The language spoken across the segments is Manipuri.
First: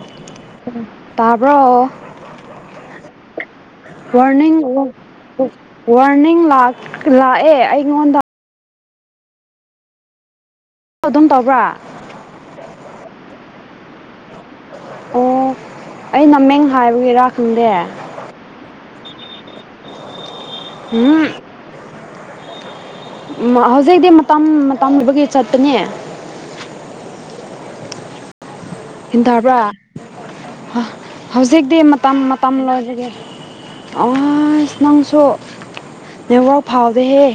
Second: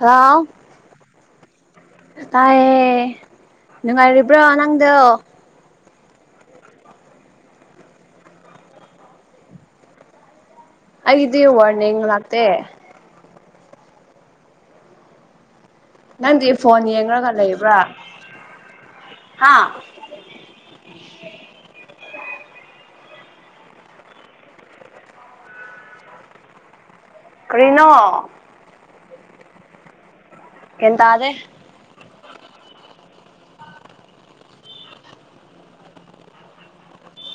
ꯍꯜꯂꯣ ꯇꯥꯕ꯭ꯔꯣ ꯇꯥꯏꯌꯦ ꯅꯨꯡꯉꯥꯏꯔꯤꯕ꯭ꯔꯣ ꯋꯥꯔꯅꯤꯡ ꯋꯥ ꯅꯪꯗꯣ ꯋꯥ ꯋꯥꯔꯅꯤꯡ ꯂꯥꯛ ꯂꯥꯛꯑꯦ ꯑꯩꯉꯣꯟꯗ ꯑꯗꯨꯝ ꯑꯩꯒꯤꯗꯤ ꯇꯧꯕ꯭ꯔꯥ ꯋꯥꯔꯅꯤꯡ ꯂꯥꯛꯇꯦ ꯑꯣ ꯑꯩ ꯅꯪꯗꯤ ꯅꯃꯦꯡ ꯐꯣꯟ ꯍꯥꯏꯕꯒꯤꯔꯥ ꯌꯦꯡꯔꯒ ꯈꯪꯗꯦ ꯂꯩꯕ꯭ꯔꯥ ꯍꯥ [unintelligible] ꯃ ꯍꯧꯖꯤꯛꯇꯤ ꯃꯇꯝ ꯃꯇꯝ ꯑꯣꯏꯕꯒꯤ ꯆꯠꯄꯅꯤ ꯀꯔꯤꯅꯣ ꯒꯤꯟ ꯇꯥꯕ꯭ꯔꯥ ꯍ ꯒ꯭ꯌꯥꯟ ꯇꯥꯗꯦ ꯍꯧꯖꯤꯛ ꯗꯤ ꯃꯇꯝ ꯃꯇꯝ ꯂꯣꯏꯖꯒꯦ ꯑꯥꯏꯁ ꯅꯪꯁꯨ ꯅꯦꯠꯋꯥꯛ ꯐꯥꯎꯗꯦꯍꯦ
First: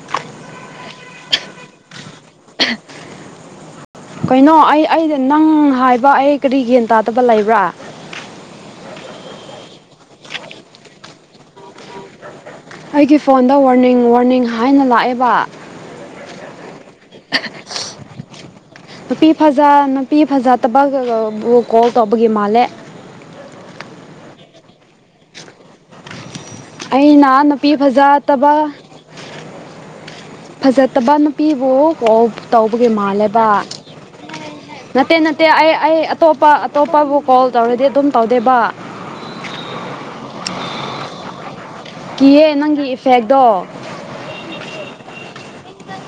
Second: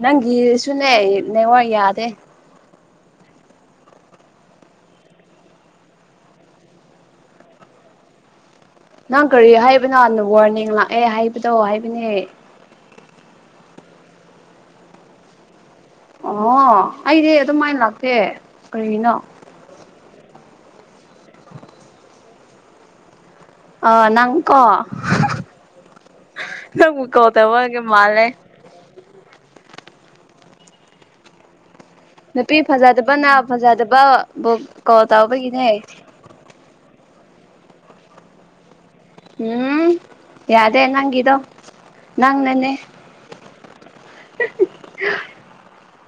ꯅꯪꯒꯤ ꯁꯨꯅꯦ ꯅꯦꯋꯥꯔꯛ ꯌꯥꯗꯦ ꯀꯩꯅꯣ ꯑꯩ ꯑꯩꯗ ꯅꯪ ꯍꯥꯏꯕ ꯑꯩ ꯀꯔꯤ ꯒ꯭ꯌꯥꯟ ꯇꯥꯗꯕ ꯂꯩꯕ꯭ꯔꯥ ꯅꯪ ꯀꯔꯤ ꯍꯥꯏꯕꯅꯣ ꯋꯥꯔꯅꯤꯡ ꯂꯥꯛꯑꯦ ꯍꯥꯏꯕꯗꯣ ꯍꯥꯏꯕꯅꯦ ꯑꯩꯒꯤ ꯐꯣꯟꯗ ꯋꯥꯔꯅꯤꯡ ꯋꯥꯔꯅꯤꯡ ꯍꯥꯏꯅ ꯂꯥꯛꯑꯦꯕ꯫ ꯑꯣ ꯑꯩꯗꯤ ꯑꯗꯨꯃꯥꯏ ꯂꯥꯛꯇꯦ꯫ ꯀꯔꯤꯒꯤꯅꯣ ꯅꯨꯄꯤ ꯐꯖ ꯅꯨꯄꯤ ꯐꯖꯗꯕꯒꯒꯕꯨ ꯀꯣꯜ ꯇꯧꯕꯒꯤ ꯃꯥꯂꯦ ꯑ ꯅꯪꯀꯣ ꯍꯥ ꯍꯥ ꯑꯩꯅ ꯅꯨꯄꯤ ꯐꯖ ꯇꯕ ꯐꯖꯗꯕ ꯅꯨꯞ ꯅꯨꯄꯤꯕꯨ ꯀꯥꯎ ꯅꯨꯄꯤ ꯇꯧꯕꯒꯤ ꯐꯖꯗꯕꯅ ꯃꯥꯜꯂꯦꯕ ꯐꯖꯗꯕꯕꯨ ꯀꯣꯜ ꯅꯠꯇꯦ ꯅꯠꯇꯦ ꯇꯧꯕꯒꯤꯅꯦ ꯑꯩ ꯑꯩ ꯑꯇꯣꯞꯄ ꯑꯇꯣꯞꯄꯕꯨ ꯀꯣꯜ ꯇꯧꯔꯗꯤ ꯑꯗꯨꯝ ꯇꯧꯗꯦꯕ ꯎꯝ ꯌꯥꯗꯦ ꯅꯪꯒꯗꯣ ꯀꯤꯌꯦ ꯅꯪꯒꯤ ꯏꯐꯦꯛꯇꯣ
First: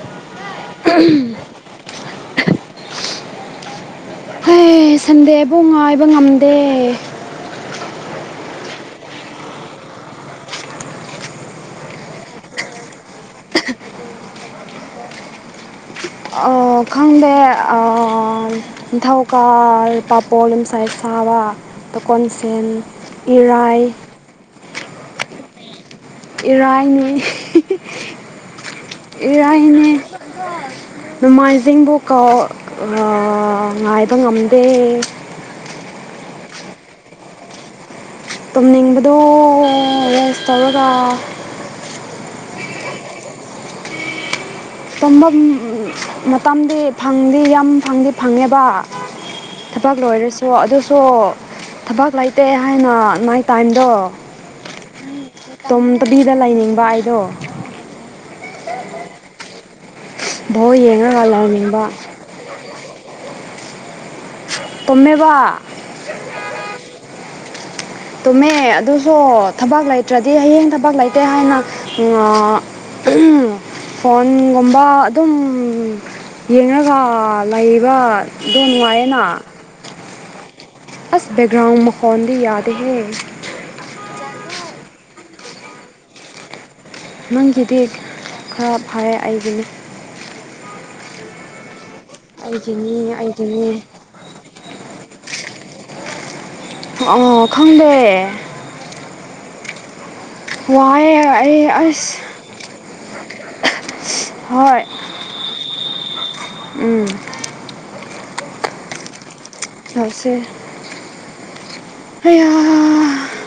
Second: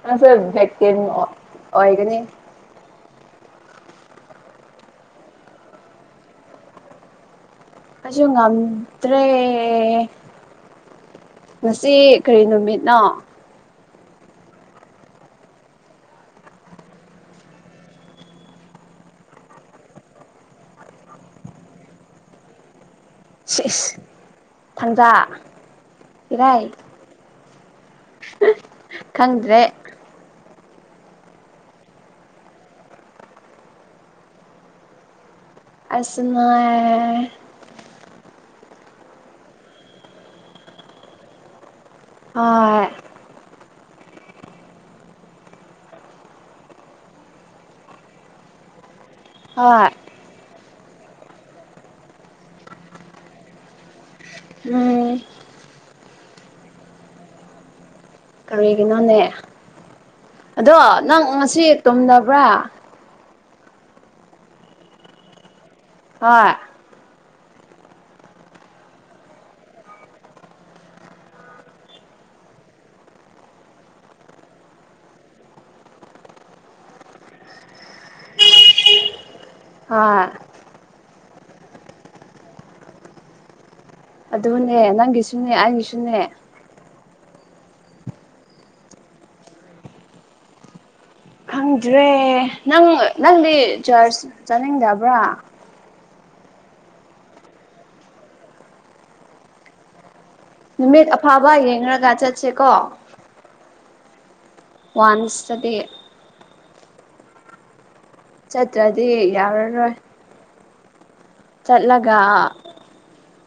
ꯑ ꯑꯣꯏꯒꯅꯤ ꯍ ꯁꯟꯗꯦꯕꯨ ꯉꯥꯏꯕ ꯉꯝꯗꯦ ꯄꯁꯨ ꯉꯗ꯭ꯔꯦ ꯉꯁꯤ ꯀꯔꯤ ꯅꯨꯃꯤꯠꯅꯣ ꯈꯪꯗꯦ ꯅꯤꯡ ꯊꯧꯀꯥꯜ ꯄꯥꯄꯣ ꯌꯁꯥꯏ ꯁꯥꯕ ꯀꯣꯟꯁꯦꯜ ꯊꯥꯡꯖꯥ ꯏꯔꯥꯏ ꯏꯔꯥꯏꯅꯦ ꯈꯪꯗ꯭ꯔꯦ ꯏꯔꯥꯏꯅꯦ ꯅꯣꯡꯃꯥꯏꯖꯤꯡꯕꯨ ꯀ ꯉꯥꯏꯕ ꯉꯝꯗꯦ ꯑꯁꯃ ꯇꯨꯝꯅꯤꯡꯕꯗꯣ ꯔꯦꯁ ꯇꯧꯔꯒ ꯑ ꯄꯨꯝꯝꯕ ꯃꯇꯝꯗꯤ ꯐꯪꯗꯤ ꯌꯥꯝ ꯐꯪꯗꯤ ꯐꯪꯉꯦꯕ ꯍꯣꯏ ꯊꯕꯛ ꯂꯣꯏꯔꯁꯨ ꯑꯗꯨꯁꯨ ꯊꯕꯛ ꯂꯩꯇꯦ ꯍꯥꯏꯅ ꯃꯥꯏ ꯇꯥꯏꯝꯗꯣ ꯎꯝ ꯇꯣꯝ ꯇꯕꯤꯗ ꯂꯩꯅꯤꯡꯕ ꯑꯩꯗꯣ ꯀꯔꯤꯒꯤꯅꯣꯅꯦ ꯕꯣꯜ ꯑꯗꯣ ꯅꯪ ꯌꯦꯡꯉꯒ ꯉꯁꯤ ꯂꯩꯅꯤꯡꯕ ꯇꯨꯝꯗꯕ꯭ꯔꯥ ꯇꯣꯃꯦꯕ ꯍ [unintelligible] ꯇꯨꯝꯃꯦ ꯑꯗꯨꯁꯨ ꯊꯕꯛ ꯂꯩꯇ꯭ꯔꯗꯤ ꯍꯌꯦꯡ ꯊꯕꯛ ꯂꯩꯇꯦ ꯍꯥꯏꯅ ꯐꯣꯟꯒꯨꯝꯕ ꯑꯗꯨꯝ ꯌꯦꯡꯉꯒ ꯂꯩꯕꯗꯣ ꯅꯨꯡꯉꯥꯏꯌꯦꯦꯅ ꯍꯥꯥ ꯑꯁ ꯦꯛꯒ꯭ꯔꯥꯎ ꯃꯈꯀꯣꯟꯟꯗꯤ ꯌꯥꯗ ꯍꯦ ꯑꯗꯨꯅꯦ ꯅꯪꯒꯤꯁꯨꯅꯦ ꯑꯩꯒꯤꯁꯨꯅꯦ ꯅꯪꯒꯤꯗꯤ ꯈꯔ ꯐꯔꯦ ꯑꯩꯗꯤ ꯈꯪꯗ꯭ꯔꯦ ꯅꯪ ꯑꯩꯒꯤꯅꯤ ꯅꯪꯗꯤ ꯑꯩꯒꯤꯅꯤ ꯆꯔꯆ ꯆꯠꯅꯤꯡꯗꯕ꯭ꯔꯥ ꯑꯣ ꯈꯪꯗꯦ ꯅꯨꯃꯤꯠ ꯋꯥꯏ ꯑꯐꯕ ꯑꯦ ꯌꯦꯡꯉꯒ ꯑꯁ ꯆꯠꯁꯦꯀꯣ ꯍꯣꯏ ꯋꯥꯟꯁꯗꯤ ꯎꯝ ꯆꯠꯇ꯭ꯔꯗꯤ ꯌꯥꯎꯔꯔꯣꯏ ꯁ ꯆꯠꯂꯒ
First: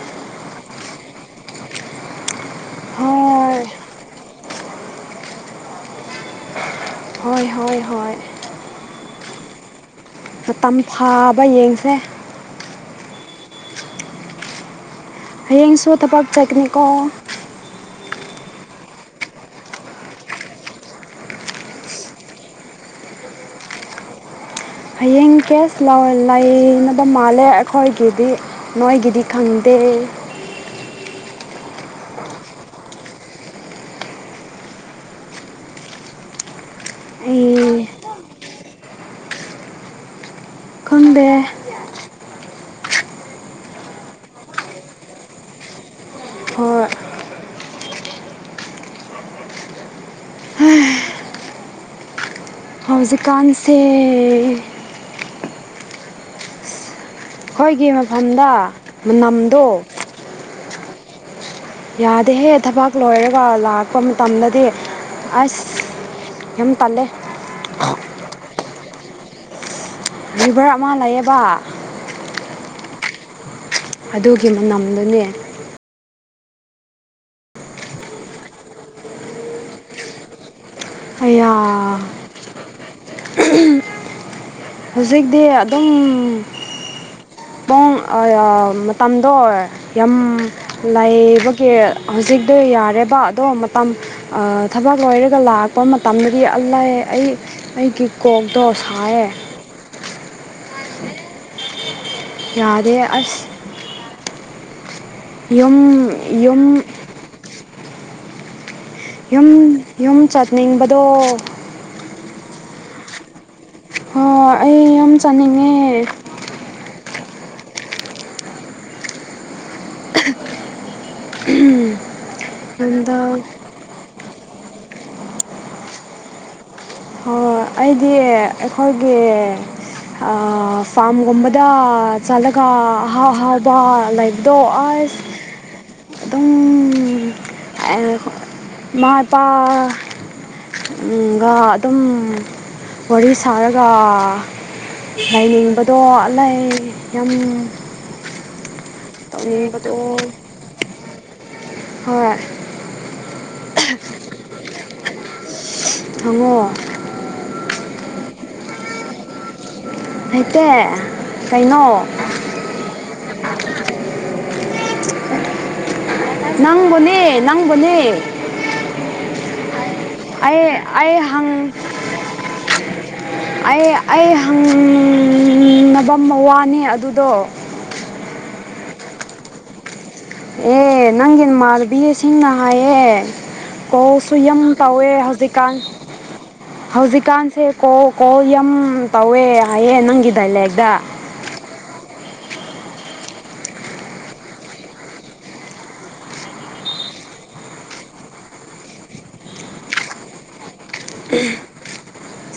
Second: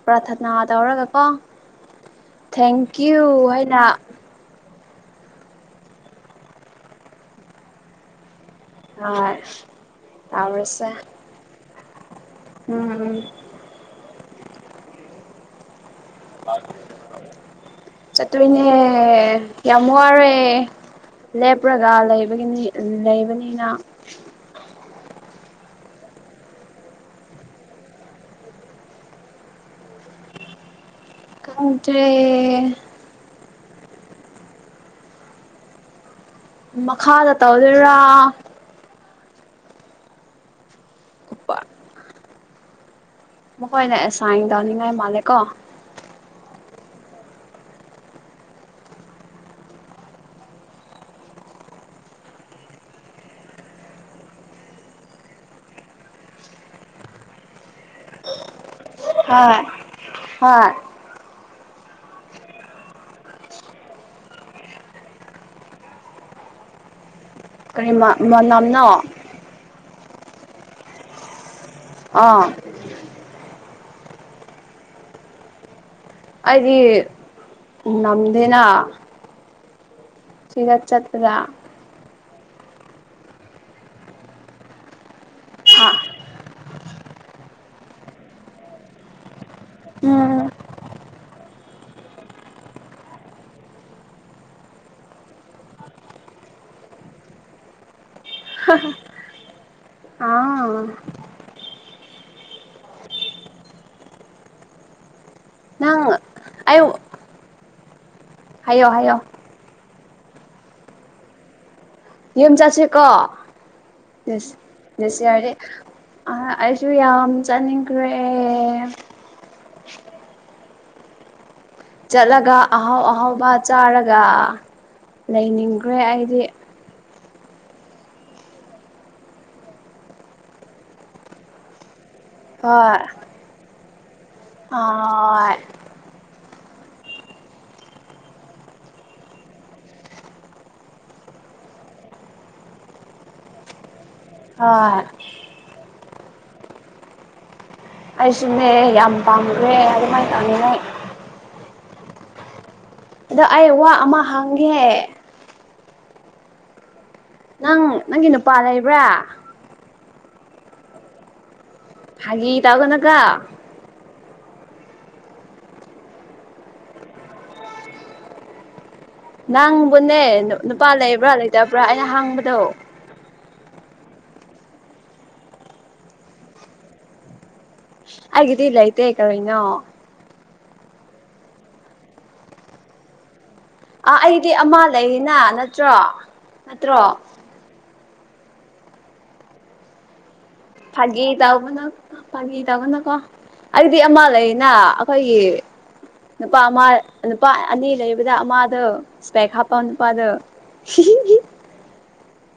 ꯄ꯭ꯔꯊꯅꯥ ꯇꯧꯔꯒ ꯀꯣ ꯊꯦꯡꯀ꯭ꯌꯨ ꯍꯣꯏ ꯍꯥꯏꯅ ꯍꯣꯏ ꯍꯣꯏ ꯍꯣꯏ ꯑ ꯃꯇꯝ ꯐꯥꯕ ꯌꯦꯡꯁꯦ ꯎꯝ ꯎꯝ ꯍꯌꯦꯡꯁꯨ ꯊꯕꯛ ꯆꯠꯅꯤꯀꯣ ꯆꯠꯇꯣꯏꯅꯦ ꯌꯥꯝ ꯋꯥꯔꯦ ꯂꯦꯞꯄ꯭ꯔꯒ ꯂꯩꯕꯒꯤꯅꯤ ꯂꯩꯕꯅꯤꯅ ꯍꯌꯦꯡ ꯀꯦꯁ ꯂꯩꯅꯕ ꯃꯥꯜꯂꯦ ꯑꯩꯈꯣꯏꯒꯤꯗꯤ ꯅꯒꯤꯗꯤ ꯈꯪꯗꯦ ꯀꯆꯦ ꯃꯈꯥꯗ ꯑꯩ ꯇꯧꯗꯣꯏꯔꯥ ꯈꯨꯗꯦ ꯃꯈꯣꯏꯅꯁꯥꯡꯟ ꯇꯧꯅꯤꯡꯉꯥꯏ ꯃꯥꯜꯂꯦ ꯀꯣ ꯍꯣꯏ ꯎꯝ ꯍꯧꯖꯤꯛꯀꯥꯟꯁꯦ ꯑꯩꯈꯣꯏꯒꯤ ꯃꯐꯝꯗ ꯃꯅꯝꯗꯣ ꯑ ꯑ ꯌꯥꯗꯦꯍꯦ ꯊꯕꯛ ꯂꯣꯏꯔꯒ ꯂꯥꯛꯄ ꯃꯇꯝꯗꯗꯤ ꯑꯁ ꯌꯥꯝ ꯇꯜꯂꯦ ꯀꯔꯤ ꯃꯅꯝꯅꯣ ꯚꯔ ꯑꯃ ꯂꯩꯌꯦꯕ ꯑꯥ ꯑꯗꯨꯒꯤ ꯃꯅꯝꯗꯨꯅꯦ ꯑꯩꯗꯤ ꯅꯝꯗꯦꯅ ꯁꯤꯔꯠ ꯆꯠ ꯑꯌꯥ ꯍꯧꯖꯤꯛꯇꯤ ꯑꯗꯨꯝ ꯄꯨꯡ ꯃꯇꯝꯗꯣ ꯌꯥꯝ ꯎꯝ ꯂꯥꯏꯕꯒꯤ ꯍꯧꯖꯤꯛꯇꯛꯇꯣ ꯌꯥꯔꯦꯕ ꯑꯗꯣ ꯃꯇꯝ ꯊꯕꯛ ꯂꯣꯏꯔꯒ ꯂꯥꯛꯥꯛꯄ ꯃꯇꯝꯗꯗꯤ ꯑꯜꯂꯥꯏꯌꯦ ꯑꯩ ꯑꯩꯒꯤ ꯀꯣꯛꯇꯣ ꯁꯥꯏꯌꯦ ꯑꯥ ꯌꯥꯥꯗꯦ ꯑꯁ ꯌꯨꯝ ꯅꯪ ꯑꯩ ꯌꯨꯝ ꯍꯥꯏꯌꯣ ꯍꯥꯏꯌꯣ ꯌꯨꯝ ꯌꯨꯝ ꯆꯠꯅꯤꯡꯕꯗꯣ ꯌꯦꯝ ꯆꯠꯁꯤꯀꯣ ꯍ ꯑꯩ ꯌꯥꯝ ꯗꯤꯁ ꯌꯥꯔꯗꯤ ꯆꯥꯅꯤꯡꯉꯦ ꯑꯩꯁꯨ ꯌꯥꯝ ꯆꯥꯅꯤꯡꯈ꯭ꯔꯦ ꯎꯝ ꯆꯠꯂꯒ ꯑꯍꯥꯎ ꯑꯍꯥꯎꯕ ꯆꯥꯔꯒ ꯂꯩꯅꯤꯡꯈ꯭ꯔꯦ ꯑꯩꯗꯤ ꯑꯣ ꯑꯩꯗꯤ ꯑꯩꯈꯣꯏꯒꯤ ꯑ ꯐꯥꯝꯒꯝꯕꯗ ꯆꯂꯒ ꯍꯣꯏ ꯍꯥꯥ ꯍꯥ ꯂꯥꯏꯐ ꯗꯣ ꯍꯣꯏ ꯑꯁ ꯑꯦꯗꯨꯝ ꯃꯥꯏꯄꯥꯥ ꯒꯥ ꯑꯗꯨꯝ ꯋꯥꯔꯤ ꯁꯥꯔꯒ ꯍꯣꯏ ꯂꯥꯏꯅꯤꯡꯕ ꯇꯣꯂꯥꯏ ꯌꯥꯝ ꯑꯩꯁꯤꯅꯦ ꯌꯥꯝ ꯄꯥꯝꯃꯛꯑꯦ ꯇꯧꯅꯤꯡꯕꯗꯣ ꯑꯗꯨꯃꯥꯏꯅ ꯇꯧꯅꯤꯅ ꯍꯣꯏ ꯑꯗ ꯑꯩ ꯋꯥ ꯑꯃ ꯍꯥꯡꯉꯦ ꯊꯉꯣ ꯅꯪ ꯅꯪꯒꯤ ꯅꯨꯄꯥ ꯂꯩꯕ꯭ꯔꯥ ꯍꯩꯇꯦ ꯀꯩꯅꯣ ꯍꯥꯒꯤ ꯇꯧꯒꯅꯨꯀꯣ ꯅꯪꯕꯨꯅꯦ ꯅꯪꯕꯨꯅꯦ ꯅꯪꯕꯨꯅꯦ ꯅꯨ ꯑꯩ ꯅꯨꯄꯥ ꯑꯩ ꯂꯩꯕ꯭ꯔꯥ ꯍꯪ ꯂꯩꯇꯕ꯭ꯔꯥ ꯑꯩꯅ ꯍꯥꯡꯕꯗꯣ ꯑꯩ ꯑꯩ ꯍꯪ ꯅꯕ ꯃ ꯋꯥꯅꯤ ꯑꯗꯨꯗꯣ ꯑꯩꯒꯤꯗꯤ ꯂꯩꯇꯦ ꯀꯔꯤꯅꯣ ꯑꯦ ꯅꯪꯒꯤ ꯃꯥꯥꯟꯕꯤꯁꯤꯡꯅ ꯍꯥꯏꯌꯦ ꯀꯣ ꯑꯥ ꯁꯨ ꯑꯩꯗꯤ ꯌꯥꯝ ꯑꯃ ꯄꯧꯋꯦ ꯂꯩꯔꯤꯅ ꯍꯧꯖꯤꯛꯀꯥꯟ ꯅꯠꯇ꯭ꯔꯣ ꯅꯠꯇ꯭ꯔꯣ ꯍꯧꯖꯤꯛꯀꯥꯟꯁꯦ ꯀꯣ ꯀꯣ ꯌꯝ ꯇꯧꯋꯦ ꯍꯥꯏꯌꯦ ꯅꯪꯒꯤ ꯗꯥꯏꯂꯦꯛ ꯗ ꯒꯤ ꯇꯧꯕꯅ ꯐꯥꯒꯤ ꯇꯧꯕꯅꯀꯣ ꯑꯩꯗꯤ ꯑꯃ ꯂꯩꯅ ꯑꯩꯈꯣꯏꯒꯤ ꯅꯨꯄꯥ ꯑꯃ ꯅꯨꯄꯥ ꯑꯅꯤ ꯂꯩꯕꯗ ꯑꯃꯗꯣ ꯏꯁꯄꯦꯛ ꯍꯥꯞꯄ ꯅꯨꯄꯥꯗꯣ ꯍꯤ ꯍꯤ ꯍꯤ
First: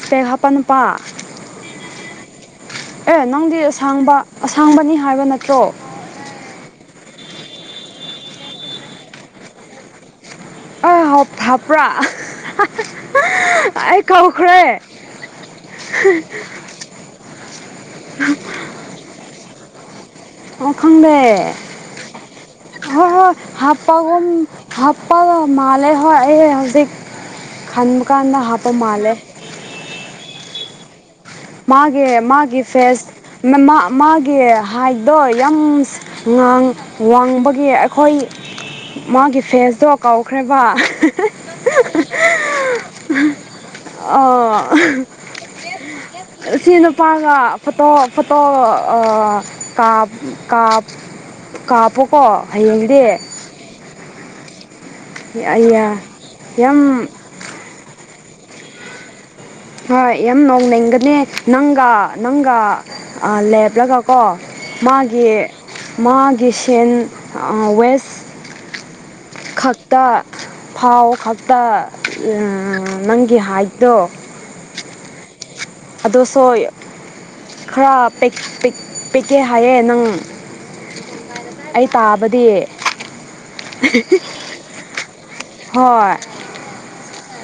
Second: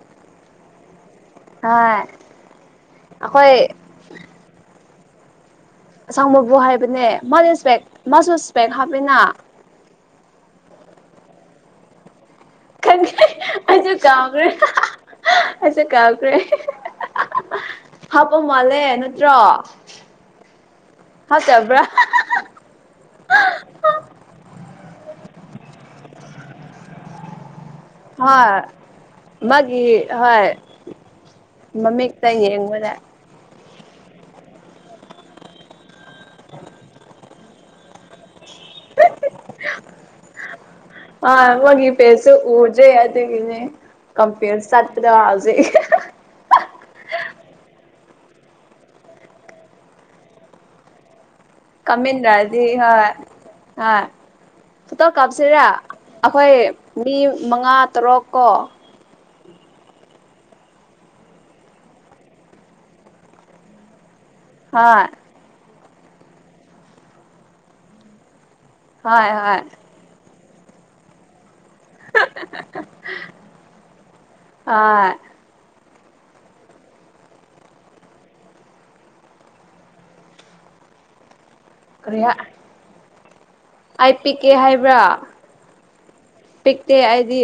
ꯀꯩ ꯍꯥꯞꯄꯥ ꯅꯨꯄꯥ ꯍꯣꯏ ꯑꯦ ꯅꯪꯗꯤ ꯑꯁꯥꯡꯕ ꯑꯁꯥꯡꯕꯅꯤ ꯍꯥꯏꯕ ꯅꯠꯇ꯭ꯔꯣ ꯑꯁꯥꯡꯕꯕꯨ ꯍꯥꯏꯕꯅꯦ ꯃꯗꯤ ꯏꯁꯄꯦꯛ ꯃꯥꯁꯨ ꯏꯁꯄꯦꯛ ꯍꯥꯞꯄꯤꯅ ꯑ ꯍꯥꯞ ꯍꯥꯞꯄ꯭ꯔꯥ ꯈꯪꯉꯦ ꯑꯩꯁꯨ ꯑꯩ ꯀꯥꯎꯒ꯭ꯔꯦ ꯀꯧꯈ꯭ꯔꯦ ꯑꯩꯁꯨ ꯀꯥꯎꯈ꯭ꯔꯦ ꯍꯥꯞꯄꯥ ꯃꯥꯂꯦ ꯅꯠꯇ꯭ꯔꯣ ꯑꯣ ꯈꯪꯗꯦ ꯐꯠꯇꯕ꯭ꯔꯥ ꯍꯣꯏ ꯍꯣꯏ ꯍꯥꯞꯄꯒꯨꯝ ꯍꯥꯞꯄꯒ ꯃꯥꯂꯦ ꯍꯣꯏ ꯑꯩ ꯍꯧꯖꯤꯛ ꯈꯟꯃꯛ ꯍꯣꯏ ꯃꯥꯒꯤ ꯍꯣꯏ ꯃꯥꯒꯤ ꯃꯃꯤꯛꯇ ꯃꯥꯒꯤ ꯌꯦꯡꯕꯗ ꯐꯦꯁ ꯃꯥ ꯃꯥ ꯃꯥꯒꯤ ꯍꯥꯏꯗꯣ ꯌꯥꯝ ꯁ ꯉꯥꯡ ꯋꯥꯡꯕꯒꯤ ꯑꯩꯈꯣꯏ ꯃꯥꯒꯤ ꯐꯦꯁꯇꯣ ꯀꯧꯈ꯭ꯔꯦꯕ ꯑꯥ ꯃꯣꯏꯒꯤ ꯄꯦꯁꯁꯨ ꯎꯗ꯭ꯔꯦ ꯑꯗꯨꯒꯤꯅꯦ ꯀꯝꯄ꯭ꯌꯥ ꯑ ꯆꯠꯄꯗ ꯍꯧꯖꯤꯛ ꯁꯤ ꯅꯨꯄꯥꯒ ꯐꯣꯇꯣ ꯐꯣꯇꯣ ꯑꯥ ꯀꯥꯞ ꯀꯥꯞ ꯀꯥꯞꯄꯨꯀꯣ ꯍꯌꯦꯡꯗꯤ ꯑ ꯐꯇꯣ ꯀꯥꯞꯁꯤꯔꯥ ꯑꯩꯌꯥ ꯑꯩꯈꯣꯏ ꯌꯥꯝ ꯃꯤ ꯃꯉꯥ ꯇꯔꯨꯛ ꯀꯣ ꯍꯣꯏ ꯌꯥꯝ ꯅꯣꯡꯅꯤꯡꯒꯅꯦ ꯅꯪꯒ ꯅꯪꯒ ꯑꯥ ꯂꯦꯞꯂꯒ ꯀꯣ ꯍꯣꯏ ꯃꯥꯒꯤ ꯃꯥꯒꯤ ꯁꯦꯟ ꯑꯥ ꯋꯦꯁ ꯍꯣꯏ ꯍꯣꯏ ꯇꯥ ꯐꯥꯎ ꯈꯛꯇ ꯎꯝ ꯅꯪꯒꯤ ꯍꯥꯏꯠꯇꯣ ꯑꯥ ꯑꯗꯣ ꯁꯣꯏ ꯈꯔ ꯄꯤꯛ ꯄꯤꯛ ꯄꯤꯛꯀꯦ ꯍꯥꯏꯌꯦ ꯅꯪ ꯑꯩ ꯀꯔꯤ ꯇꯥꯕꯗꯤ ꯑꯦ ꯍꯥꯏꯕ꯭ꯔꯥ ꯍꯣꯏ ꯄꯤꯛꯇꯦ ꯑꯩꯗꯤ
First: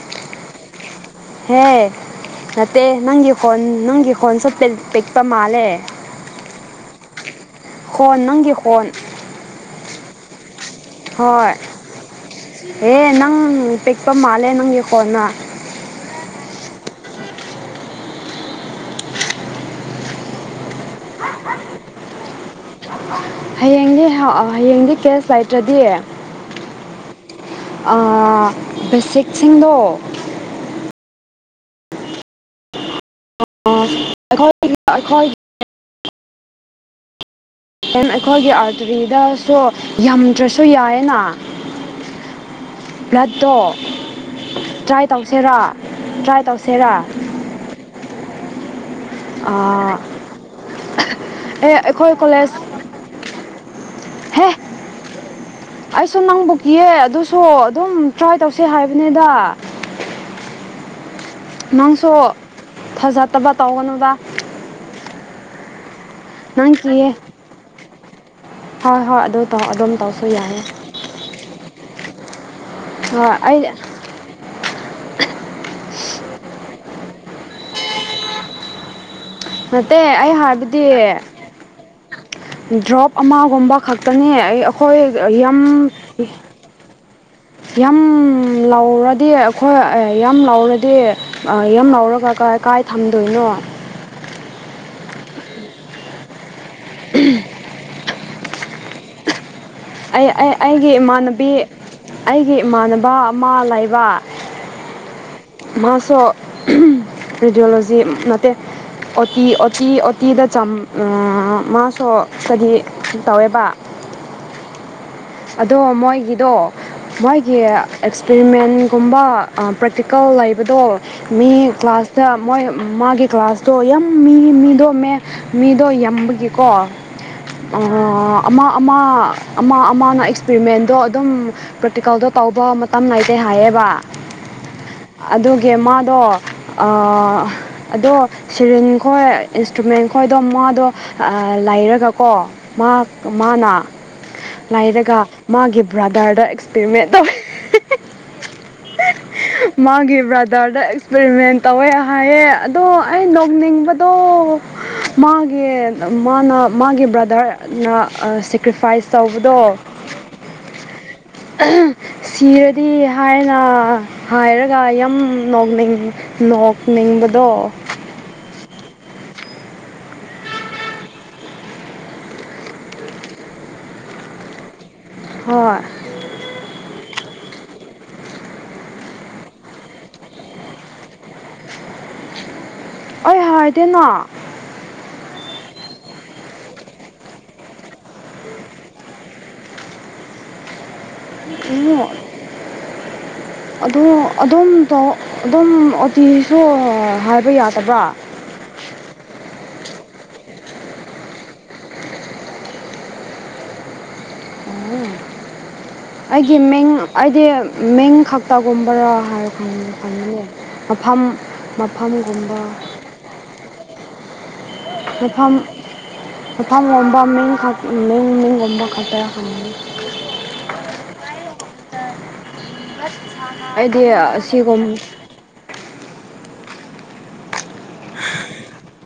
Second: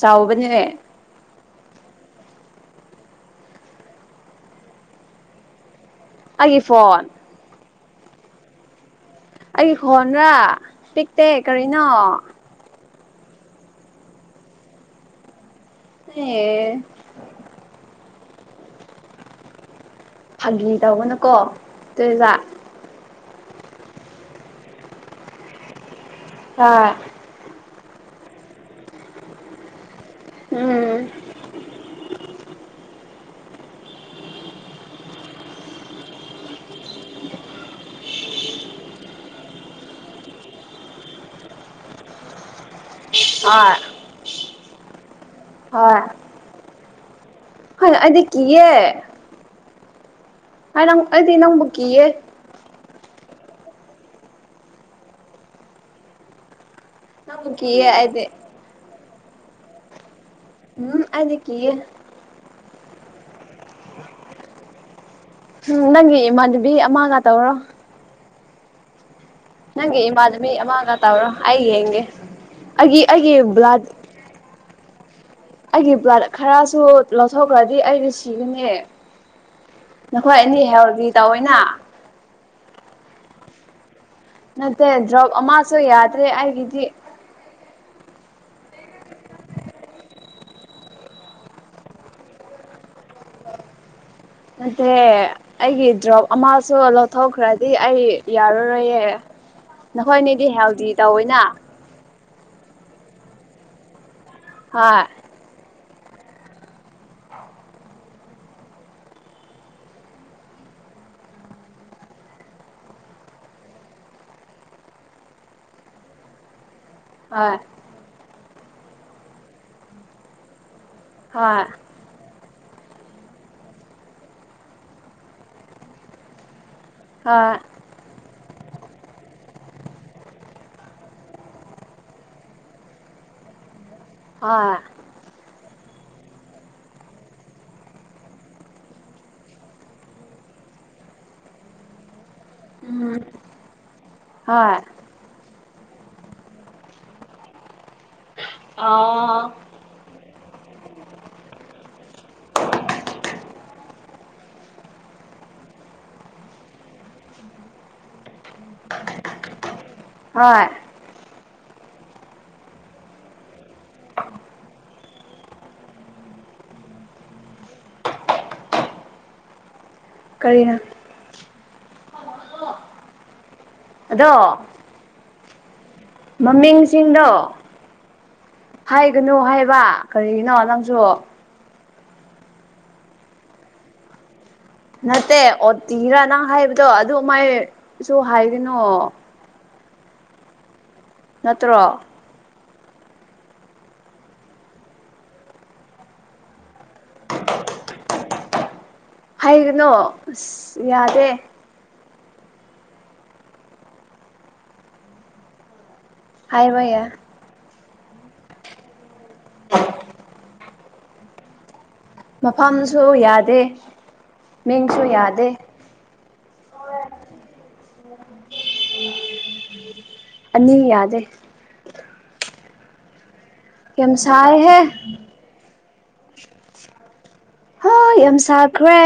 ꯆꯥꯎꯕꯅꯦ ꯍꯦ ꯅꯠꯇꯦ ꯅꯪꯒꯤ ꯐꯣꯟ ꯅꯪꯒꯤ ꯈꯣꯟꯁꯨ ꯄꯤꯜ ꯄꯤꯛꯄ ꯃꯥꯜꯂꯦ ꯑꯩꯒꯤ ꯐꯣꯟ ꯍꯣꯟ ꯅꯪꯒꯤ ꯍꯣꯟ ꯑꯩꯒꯤ ꯈꯣꯟꯔ ꯄꯤꯛꯇꯦ ꯀꯔꯤꯅꯣ ꯍꯦ ꯅꯪ ꯄꯤꯛꯄ ꯃꯥꯜꯂꯦ ꯅꯪꯒꯤ ꯈꯣꯟꯅ ꯑꯦ ꯐꯥꯒꯤ ꯇꯧꯒꯅꯨꯀꯣ ꯇꯣꯏꯖꯥꯠ ꯍꯌꯦꯡꯗꯤ ꯍꯥ ꯑꯥ ꯍꯌꯦꯡꯗꯤ ꯀꯦꯁ ꯂꯩꯇ꯭ꯔꯗꯤ ꯍꯥꯥ ꯕꯦꯁꯤꯛꯁꯤꯡꯗ ꯎꯝ ꯑꯩꯈꯣꯏ ꯑꯩꯈꯣꯏꯒꯤ ꯑꯦꯟ ꯑꯩꯈꯣꯏꯒꯤ ꯑꯥꯔꯇꯔꯤꯗꯁꯨ ꯌꯥꯝꯝꯗ꯭ꯔꯁꯨ ꯌꯥꯏꯌꯦꯅ ꯕ꯭ꯂꯠꯇꯣ ꯍꯣꯏ ꯇ꯭ꯔꯥꯏ ꯇꯧꯁꯦꯔꯥ ꯇ꯭ꯔꯥꯏ ꯇꯧꯁꯦꯔꯥ ꯍ ꯑꯩꯗꯤ ꯀꯤꯌꯦ ꯑꯩ ꯅꯪ ꯑꯩꯗꯤ ꯅꯪꯕꯨ ꯀꯤꯌꯦ ꯑꯩꯈꯣꯏ ꯀꯂꯦꯖ ꯍꯦ ꯑꯩꯁꯨ ꯅꯪꯕꯨ ꯀꯌꯦ ꯑꯗꯨꯁꯨ ꯅꯪꯕꯨ ꯀꯤꯌꯦ ꯑꯗꯨꯝ ꯑꯩꯗꯤ ꯇ꯭ꯔꯥꯏ ꯇꯧꯁꯦ ꯍꯥꯏꯕꯅꯤꯗ ꯎꯝ ꯑ ꯅꯪꯁꯨ ꯐꯖꯗꯕ ꯇꯧꯒꯅꯨꯕ ꯎꯝ ꯅꯪꯒꯤ ꯏꯃꯥꯟꯅꯕꯤ ꯅꯪ ꯀꯤꯌꯦ ꯑꯃꯒ ꯇꯧꯔꯣ ꯍꯣꯏ ꯍꯣꯏ ꯑꯗꯨꯗꯣ ꯅꯪꯒꯤ ꯏꯃꯥꯗ ꯃꯤ ꯑꯃꯒ ꯇꯥꯕꯔꯣ ꯑꯩ ꯌꯦꯡꯒꯦ ꯑꯩꯒꯤ ꯍꯣꯏ ꯑꯩꯒꯤ ꯑꯩ ꯕ꯭ꯂꯥ ꯑꯩꯒꯤ ꯕ꯭ꯂꯠ ꯈꯔꯁꯨ ꯂꯧꯊꯣꯛꯈ꯭ꯔꯗꯤ ꯑꯩꯗꯤ ꯁꯤꯒꯅꯦ ꯅꯠꯇꯦ ꯑꯩ ꯍꯥꯏꯕꯗꯤ ꯇꯧꯋꯦꯅ ꯗ꯭ꯔꯣꯞ ꯑꯃꯒꯨꯝꯕ ꯈꯛꯇꯅꯦ ꯑꯩ ꯑꯩꯈꯣꯏ ꯌꯥꯝ ꯑꯗꯩ ꯑꯩꯒꯤꯗꯤ ꯌꯥꯝ ꯂꯥꯎꯔꯗꯤ ꯑꯩꯈꯣꯏ ꯌꯥꯝ ꯂꯥꯎꯔꯗꯤ ꯌꯥꯝ ꯂꯧꯔꯒ ꯀꯥꯏ ꯀꯥꯏ ꯊꯝꯗꯣꯏꯅꯣ ꯅꯠꯇꯦ ꯑꯩꯒꯤ ꯗ꯭ꯔꯣꯞ ꯑꯃꯁꯨ ꯂꯧꯊꯣꯛꯈ꯭ꯔꯗꯤ ꯑꯩ ꯌꯥꯔꯔꯣꯏꯌꯦꯦ ꯑꯩ ꯑꯩꯒꯤ ꯏꯃꯥꯟꯅꯕꯤ ꯑꯩꯒꯤ ꯏꯃꯥꯟꯅꯕ ꯑꯃ ꯂꯩꯕ ꯍꯣꯏ ꯃꯥꯁꯨ ꯔꯦꯗꯤꯑꯣꯂꯣꯖꯤ ꯅꯠꯇꯦ ꯑꯣꯇꯤ ꯑꯣꯇꯤ ꯑꯣꯇꯤꯗ ꯃꯥꯁꯨ ꯏꯁꯇꯗꯤ ꯇꯧꯋꯦꯕ ꯑꯗꯣ ꯃꯣꯏꯒꯤꯗꯣ ꯃꯣꯏꯒꯤ ꯍꯣꯏ ꯑꯦꯛꯁꯄꯦꯔꯤꯃꯦꯟꯒꯨꯝꯕ ꯄ꯭ꯔꯦꯛꯇꯤꯀꯦꯜ ꯂꯩꯕꯗꯣ ꯃꯤ ꯍꯣꯏ ꯀ꯭ꯂꯥꯁ ꯗ ꯃꯣꯏ ꯃꯥꯒꯤ ꯀ꯭ꯂꯥꯁꯇꯣ ꯌꯥꯝ ꯃꯤ ꯃꯤꯗꯣꯃꯦ ꯃꯤꯗꯣ ꯌꯥꯝꯝꯕꯒꯤꯀꯣ ꯑ ꯑꯃ ꯑꯃ ꯑꯃ ꯃꯥꯅ ꯑꯦꯛꯁꯄꯔꯤꯃꯦꯟꯗꯣ ꯑꯗꯨꯝ ꯄ꯭ꯔꯦꯛꯇꯤꯀꯦꯜꯗꯣ ꯇꯧꯕ ꯃꯇꯝ ꯂꯩꯇꯦ ꯍꯥꯏꯌꯦꯕ꯫ ꯑꯥ ꯑꯗꯨꯒꯤ ꯃꯥꯗꯣ ꯑꯗꯣ ꯁꯦꯔꯤꯟ ꯈꯣꯏ ꯏꯟꯁꯇ꯭ꯔꯨꯃꯦꯟ ꯈꯣꯏꯗꯣ ꯃꯥꯗꯣ ꯂꯩꯔꯒꯀꯣ ꯃꯥ ꯃꯥꯅ ꯍꯣꯏ ꯂꯩꯔꯒ ꯃꯥꯒꯤ ꯕ꯭ꯔꯥꯗꯔꯗ ꯑꯦꯛꯁꯄꯔꯤꯃꯦꯟ ꯇꯧꯋꯦ ꯑꯥ ꯃꯥꯒꯤ ꯕ꯭ꯔꯗꯔꯗ ꯑꯦꯛꯁꯄꯔꯤꯃꯦꯟ ꯇꯧꯋꯦ ꯍꯥꯏꯌꯦ ꯑꯗꯣ ꯑꯩ ꯅꯣꯛꯅꯤꯡꯕꯗꯣ ꯃꯥꯒꯤ ꯃꯥꯅ ꯃꯥꯒꯤ ꯕ꯭ꯔꯗꯔꯅ ꯁꯦꯀ꯭ꯔꯤꯐꯥꯏꯁ ꯇꯧꯕꯗꯣ ꯍꯣꯏ ꯁꯤꯔꯗꯤ ꯍꯥꯏꯅ ꯍꯥꯏꯔꯒ ꯌꯥꯝ ꯅꯣꯛꯅꯤꯡꯉ ꯅꯣꯛꯅꯤꯡꯕꯗꯣ ꯀꯔꯤꯅ ꯑꯗꯣ ꯍꯣꯏ ꯃꯃꯤꯡꯁꯤꯡꯗꯣ ꯍꯥꯏꯒꯅꯨ ꯍꯥꯏꯕ ꯀꯔꯤꯒꯤꯅꯣ ꯅꯪꯁꯨ ꯑꯩ ꯍꯥꯏꯗꯅ ꯅꯠꯇꯦ ꯑꯣꯇꯤꯔꯥ ꯅꯪ ꯍꯥꯏꯕꯗꯣ ꯑꯗꯨ ꯃꯥꯏꯁꯨ ꯍꯥꯏꯗꯅꯣ ꯅꯠꯇ꯭ꯔꯣ ꯎ ꯑꯗꯨ ꯑꯗꯨꯝ ꯇ ꯑꯗꯨꯝ ꯑꯣꯇꯤꯁꯨ ꯍꯥꯏꯕ ꯌꯥꯗꯕ꯭ꯔꯥ ꯍꯥꯏꯒꯅꯣ ꯑꯁ ꯌꯥꯗꯦ ꯑꯩꯒꯤ ꯍꯥꯏꯕ ꯃꯤꯡ ꯌꯥꯏ ꯑꯩꯗꯤ ꯃꯤꯡ ꯈꯛꯇꯒꯨꯝꯕꯔꯥ ꯔꯣ ꯈꯪꯍ ꯌꯥ ꯃꯐꯝ ꯃꯐꯝꯒꯨꯝꯕ ꯁꯨ ꯌꯥꯗꯦ ꯃꯤꯡꯁꯨ ꯌꯥꯗꯦ ꯃꯐꯝ ꯃꯐꯝꯒꯨꯝꯕ ꯃꯤꯡ ꯃꯤꯡ ꯃꯤꯡꯒꯨꯝꯕ ꯈꯇꯔ ꯈꯪꯉꯅꯤ ꯑꯅꯤ ꯌꯥꯗꯦ ꯑꯩꯗꯤ ꯌꯥꯝ ꯁꯤꯒꯨꯝ ꯁꯥꯏꯍꯦ ꯍ ꯌꯥꯝ ꯁꯥꯈ꯭ꯔꯦ